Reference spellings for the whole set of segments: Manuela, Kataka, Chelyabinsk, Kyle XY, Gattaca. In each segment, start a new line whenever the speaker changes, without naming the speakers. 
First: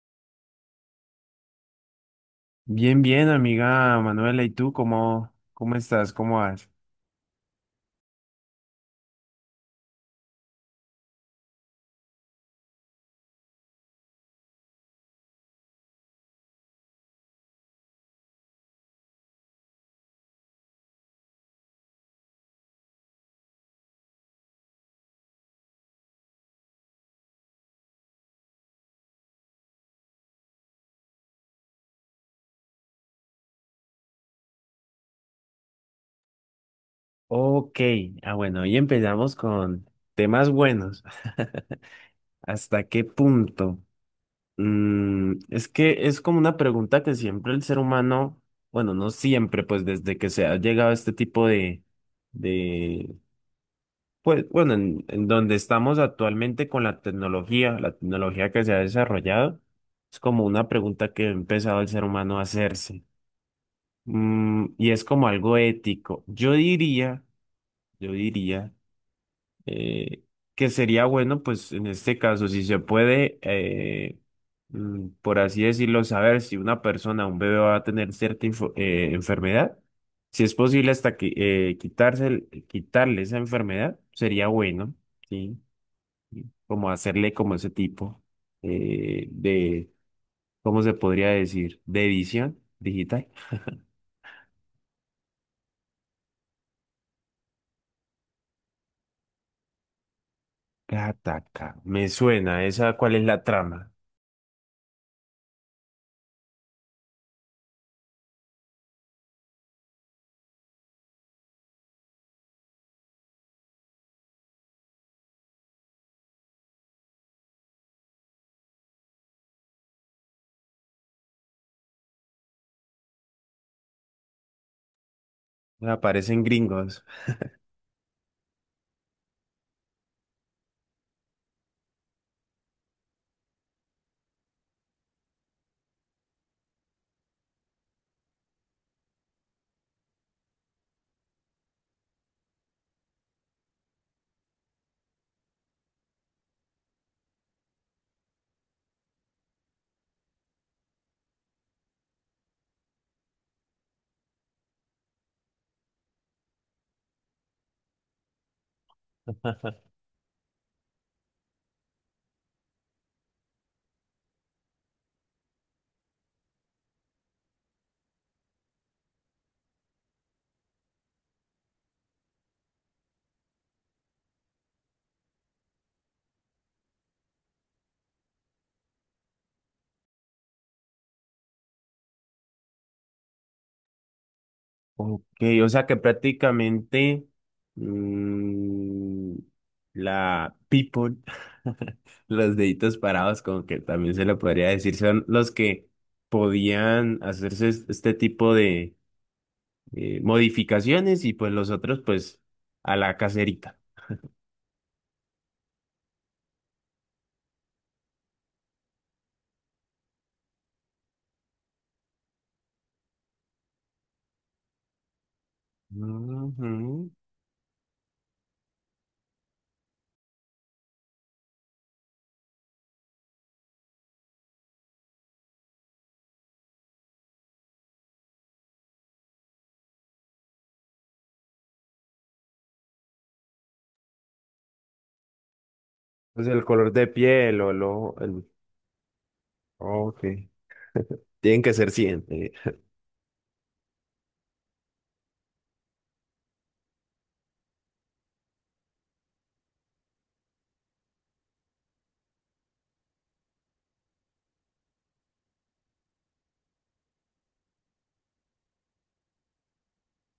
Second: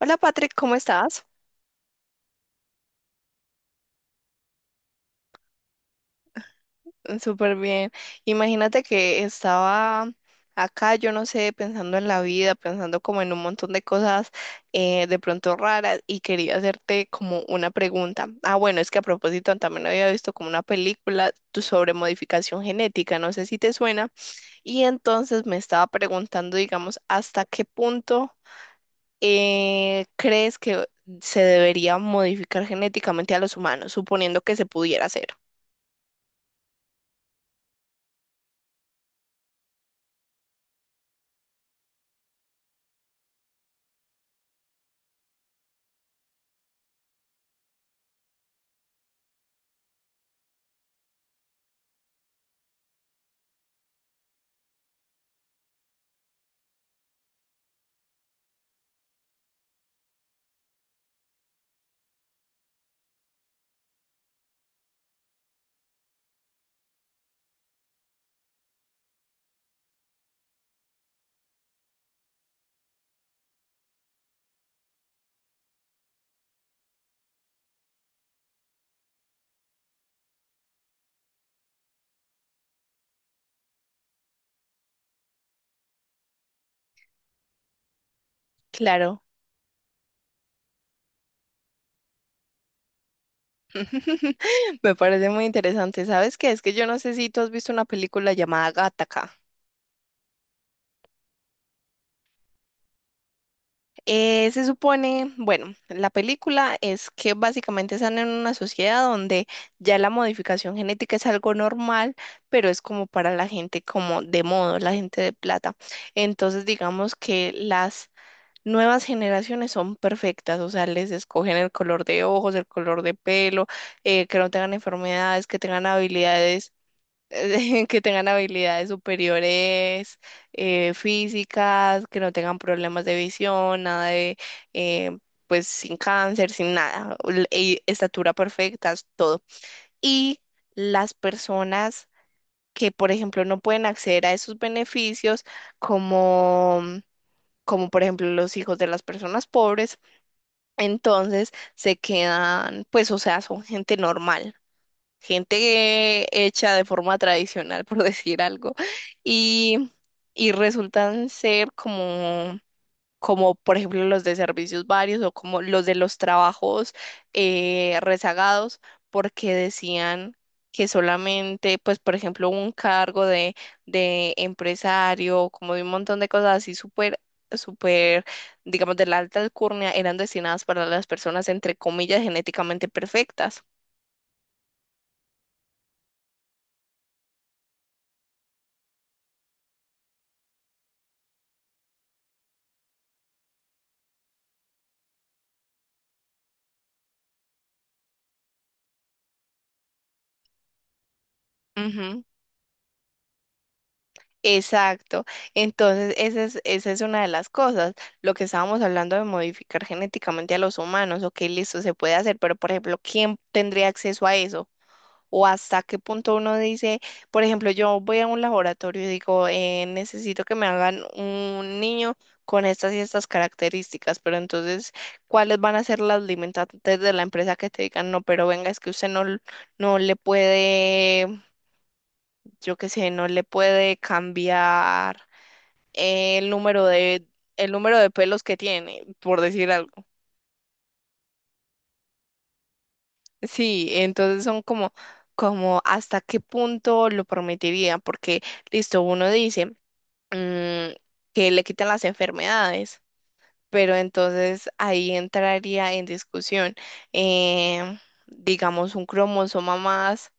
Hola Patrick, ¿cómo estás?
Bien, bien, amiga Manuela, ¿y tú cómo estás? ¿Cómo vas?
Súper bien. Imagínate que estaba acá, yo no sé, pensando en la vida, pensando como en un montón de cosas de pronto raras y quería hacerte como una pregunta. Ah, bueno, es que a propósito también había visto como una película sobre modificación genética, no sé si te suena. Y entonces me estaba preguntando, digamos, ¿hasta qué punto crees que se debería modificar genéticamente a los humanos, suponiendo que se pudiera hacer?
Ok, ah bueno, hoy empezamos con temas buenos. ¿Hasta qué punto? Es que es como una pregunta que siempre el ser humano, bueno, no siempre, pues desde que se ha llegado a este tipo de, de, pues bueno, en donde estamos actualmente con la tecnología que se ha desarrollado, es como una pregunta que ha empezado el ser humano a hacerse. Y es como algo ético. Yo diría eh, que sería bueno, pues en este caso, si se puede, por así decirlo, saber si una persona, un bebé va a tener cierta enfermedad, si es posible hasta que quitarle esa enfermedad, sería bueno, ¿sí? Y como hacerle como ese tipo
Claro,
de, ¿cómo se podría decir? De edición digital.
me parece muy interesante. ¿Sabes qué? Es que yo no sé si tú has visto una película llamada Gattaca.
Kataka, me suena. ¿Esa cuál es la trama?
Se supone, bueno, la película es que básicamente están en una sociedad donde ya la modificación genética es algo normal, pero es como para la gente como de modo, la gente de plata. Entonces, digamos que las nuevas generaciones son perfectas, o sea, les escogen el color de ojos, el color de pelo, que no tengan enfermedades, que tengan
Aparecen
habilidades,
gringos.
que tengan habilidades superiores, físicas, que no tengan problemas de visión, nada de, eh, pues, sin cáncer, sin nada, y estatura perfecta, todo. Y las personas que, por ejemplo, no pueden acceder a esos beneficios, como como por ejemplo los hijos de las personas pobres, entonces se quedan, pues, o sea, son gente normal, gente hecha de forma tradicional, por decir algo, y, y resultan ser como como por ejemplo los de servicios varios o como los de los trabajos rezagados, porque decían que solamente, pues por ejemplo, un cargo de empresario, como de un montón de cosas así súper, súper, digamos, de la alta alcurnia, eran destinadas para las personas, entre comillas, genéticamente perfectas.
Ok, o sea que prácticamente mm, la people, los deditos parados, como que también se lo podría decir, son los que podían hacerse este tipo de modificaciones y pues los otros
Ujú.
pues a la caserita.
Exacto. Entonces, esa es una de las cosas, lo que estábamos hablando de modificar genéticamente a los humanos, ok, listo, se puede hacer, pero por ejemplo, ¿quién tendría acceso a eso? O hasta qué punto uno dice,
Ujú.
por ejemplo, yo voy a un laboratorio y digo, necesito que me hagan un niño con estas y estas características, pero entonces, ¿cuáles van a ser las limitantes de la empresa que te digan, no, pero venga, es que usted no, no le puede, yo qué sé, no le puede cambiar
Pues
el
el
número
color de
de,
piel
el
o
número de
lo.
pelos
El.
que tiene, por decir algo?
Ok. Tienen que ser 100.
Sí, entonces son como, como hasta qué punto lo permitiría, porque listo, uno dice mm, que le quitan las enfermedades, pero entonces ahí entraría en discusión, eh, digamos, un cromosoma más,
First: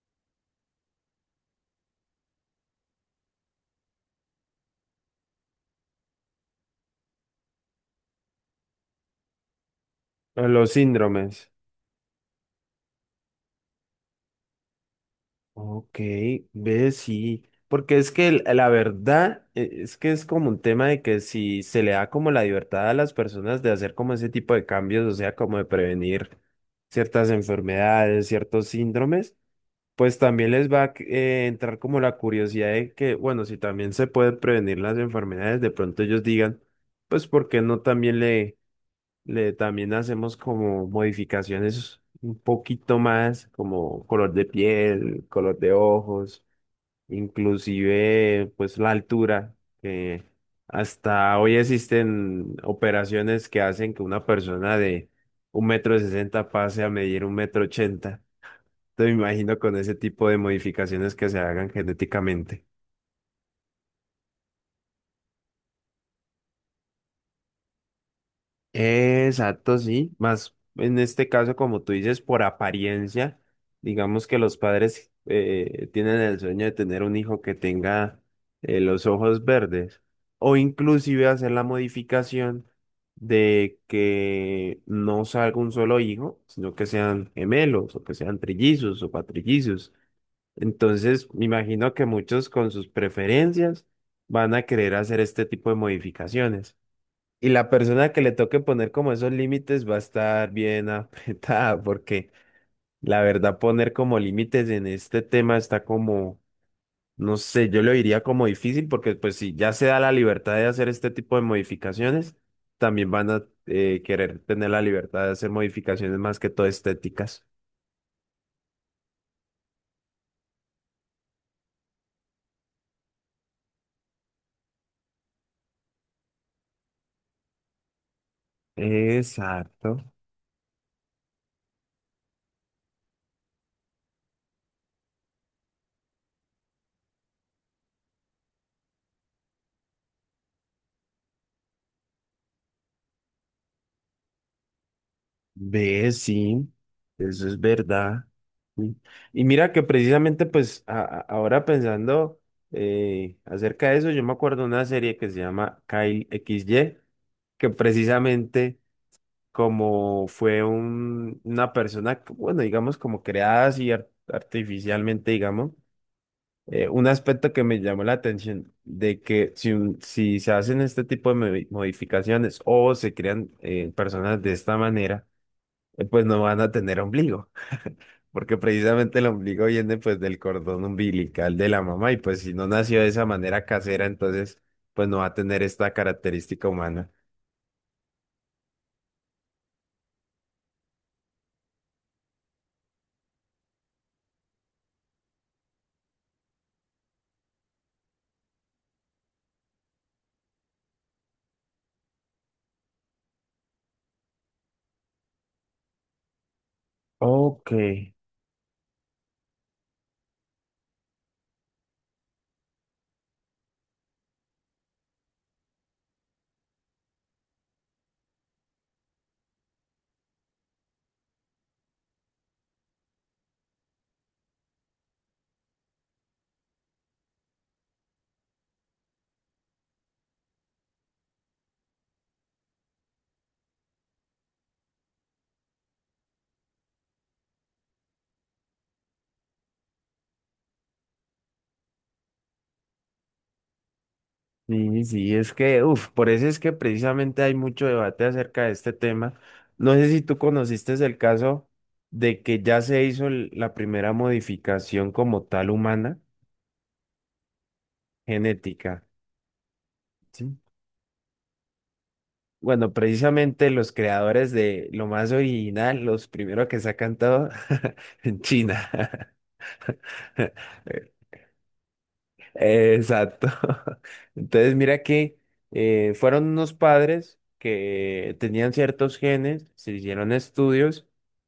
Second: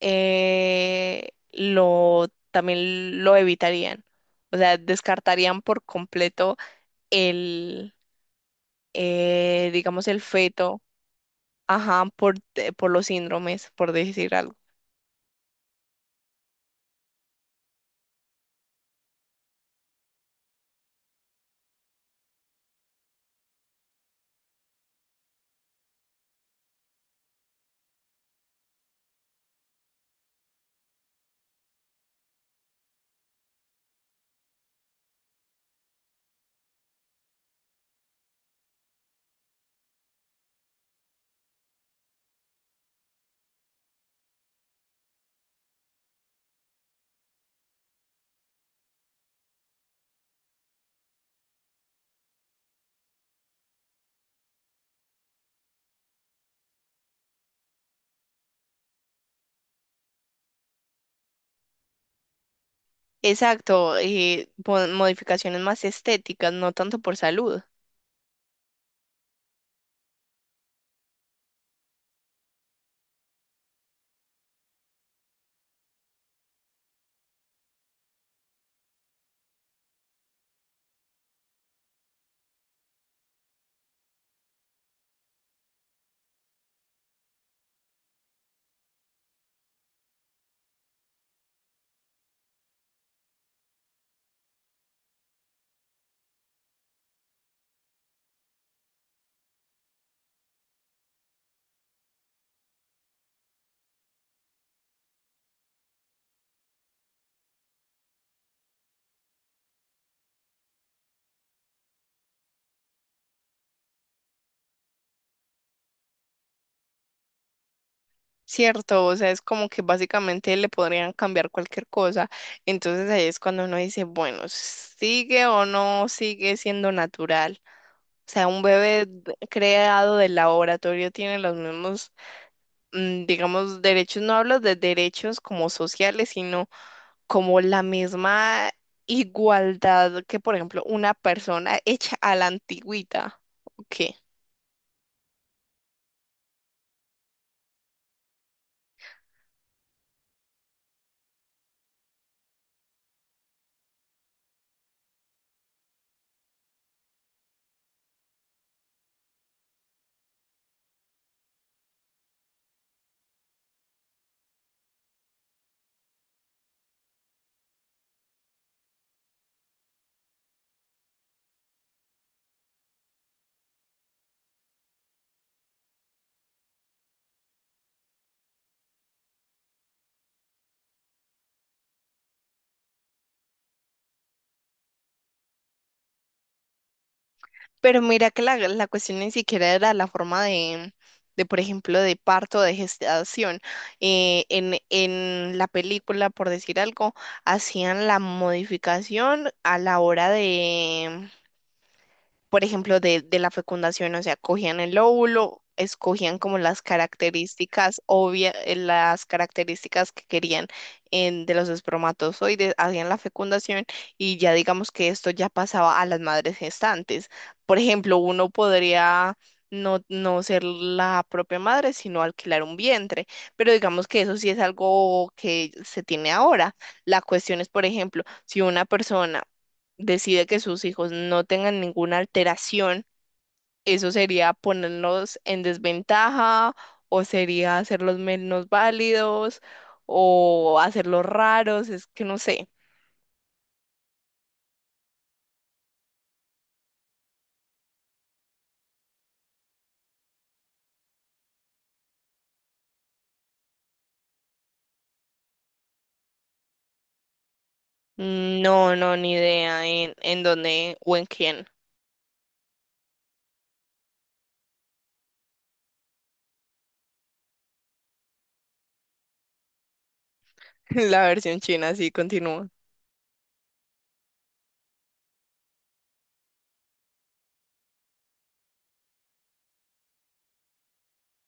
lo también lo evitarían. O sea, descartarían por completo digamos, el
A los
feto,
síndromes.
ajá, por los síndromes, por decir algo.
Ok, ve, sí. Porque es que la verdad es que es como un tema de que si se le da como la libertad a las personas de hacer como ese tipo de cambios, o sea, como de prevenir ciertas enfermedades, ciertos síndromes, pues también les va a entrar como la curiosidad de que, bueno, si también se pueden prevenir las enfermedades, de pronto ellos digan, pues, ¿por qué no también también hacemos como modificaciones un poquito más, como color de piel, color de ojos, inclusive pues la altura, que hasta hoy existen operaciones que hacen que una persona de 1,60 m pase a medir 1,80 m. Te imagino con ese tipo de modificaciones que se hagan genéticamente.
Exacto, y modificaciones más estéticas, no tanto por salud,
Exacto, sí. Más en este caso, como tú dices, por apariencia, digamos que los padres tienen el sueño de tener un hijo que tenga los ojos verdes o inclusive hacer la modificación de que no salga un solo hijo, sino que sean gemelos o que sean trillizos o patrillizos. Entonces, me imagino que muchos con sus preferencias van a querer hacer este tipo de modificaciones. Y la persona que le toque poner como esos límites va a estar bien apretada, porque la verdad poner como límites en este tema está como, no sé, yo lo diría como difícil, porque pues si ya se da la libertad de hacer este tipo de modificaciones, también van a querer tener la libertad de hacer modificaciones más que todo estéticas.
¿cierto? O sea, es como que básicamente le podrían cambiar cualquier cosa. Entonces ahí es cuando uno dice, bueno, ¿sigue o no sigue siendo natural? O sea, un bebé
Exacto.
creado del laboratorio tiene los mismos, digamos, derechos, no hablo de derechos como sociales, sino como la misma igualdad que, por ejemplo, una persona hecha a la antigüita. Ok.
Ve, sí, eso es verdad. Sí. Y mira que precisamente pues ahora pensando acerca de eso, yo me acuerdo de una serie que se llama Kyle XY, que precisamente como fue una persona, que, bueno, digamos como creada así artificialmente, digamos, un aspecto que me llamó la atención de que si, si se hacen este tipo de modificaciones o se crean personas de esta manera, pues no van a tener ombligo, porque precisamente el ombligo viene pues del cordón umbilical de la mamá y pues si no nació de esa manera casera, entonces pues no va a tener esta característica humana.
Pero mira que la cuestión ni siquiera era la forma por ejemplo, de parto, de gestación. En la película, por decir algo, hacían la modificación a la hora de por ejemplo, de la fecundación, o sea, cogían el óvulo, escogían como las
Ok,
características obvias, las características que querían de los espermatozoides, hacían la fecundación y ya digamos que esto ya pasaba a las madres gestantes. Por ejemplo, uno podría no ser la propia madre, sino alquilar un vientre, pero digamos que eso sí es algo que se tiene ahora. La cuestión es, por ejemplo, si una persona decide que sus hijos no tengan ninguna alteración, eso sería ponernos en desventaja o sería hacerlos menos válidos o hacerlos raros, es que no sé.
sí, sí, es que, uff, por eso es que precisamente hay mucho debate acerca de este tema. No sé si tú conociste el caso de que ya se hizo la primera modificación como tal humana
No,
genética.
no, ni idea en
¿Sí?
dónde o en quién.
Bueno, precisamente los creadores de lo más original, los primeros que sacan todo en China.
La versión china sí continúa.
Exacto. Entonces, mira que fueron unos padres que tenían ciertos genes, se hicieron estudios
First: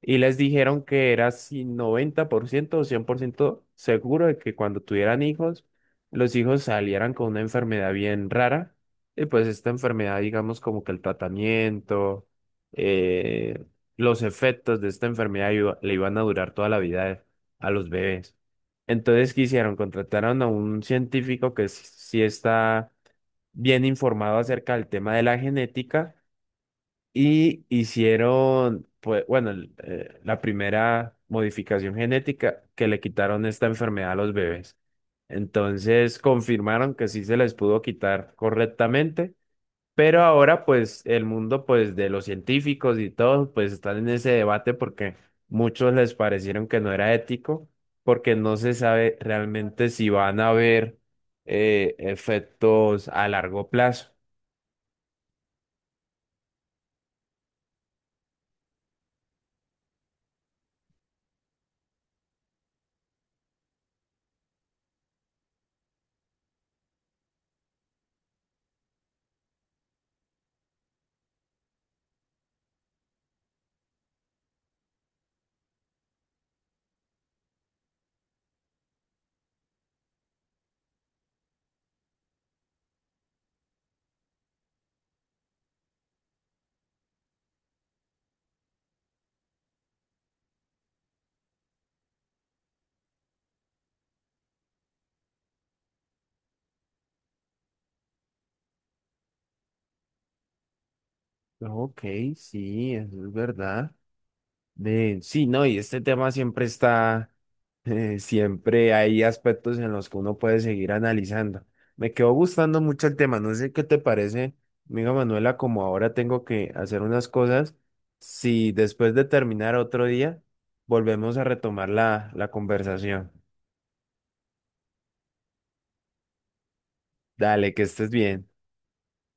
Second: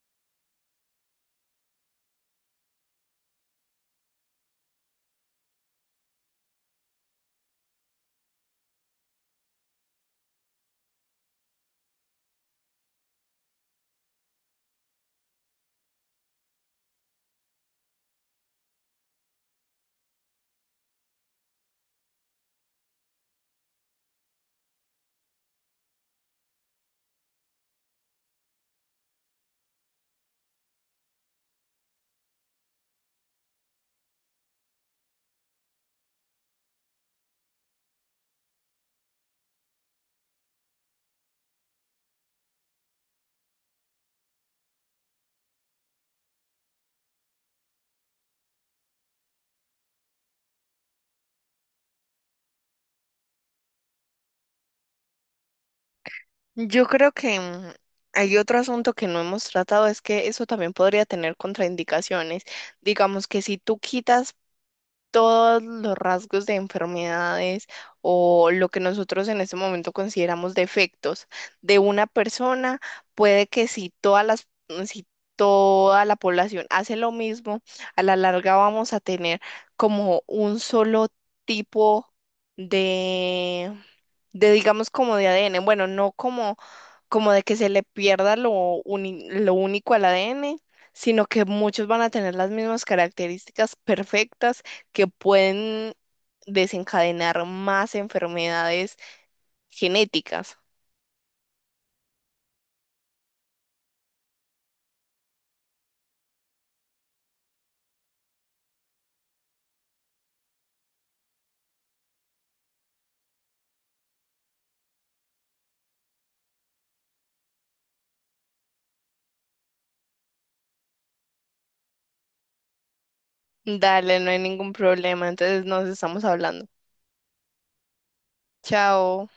y les dijeron que era si 90% o 100% seguro de que cuando tuvieran hijos, los hijos salieran con una enfermedad bien rara. Y pues esta enfermedad, digamos, como que el tratamiento, eh, los efectos de esta enfermedad le iban a durar toda la vida a los bebés. Entonces, ¿qué hicieron? Contrataron a un científico que sí está bien informado acerca del tema de la genética y hicieron, pues, bueno, la primera modificación genética que le quitaron esta enfermedad a los bebés. Entonces, confirmaron que sí se les pudo quitar correctamente pero ahora, pues, el mundo, pues, de los científicos y todos, pues, están en ese debate porque muchos les parecieron que no era ético, porque no se sabe realmente si van a haber efectos a largo plazo.
Yo creo que hay otro asunto que no hemos tratado, es que eso también podría tener contraindicaciones. Digamos que si tú quitas todos los rasgos de enfermedades o lo que nosotros en este momento consideramos defectos de una persona, puede que si todas si toda la población hace lo mismo, a la larga vamos a tener como un solo tipo de, de digamos como de ADN. Bueno, no como, como de que se le pierda lo, lo único al ADN sino que muchos van a tener las mismas características perfectas que pueden desencadenar más enfermedades genéticas.
Ok, sí, eso es verdad. Sí, no, y este tema siempre está, siempre hay aspectos en los que uno puede seguir analizando. Me quedó gustando mucho el tema, no sé qué te parece, amiga Manuela, como ahora tengo que hacer unas cosas, si después de terminar otro día, volvemos a retomar la conversación.
Dale, no hay ningún problema, entonces nos estamos hablando.
Dale, que estés bien.
Chao.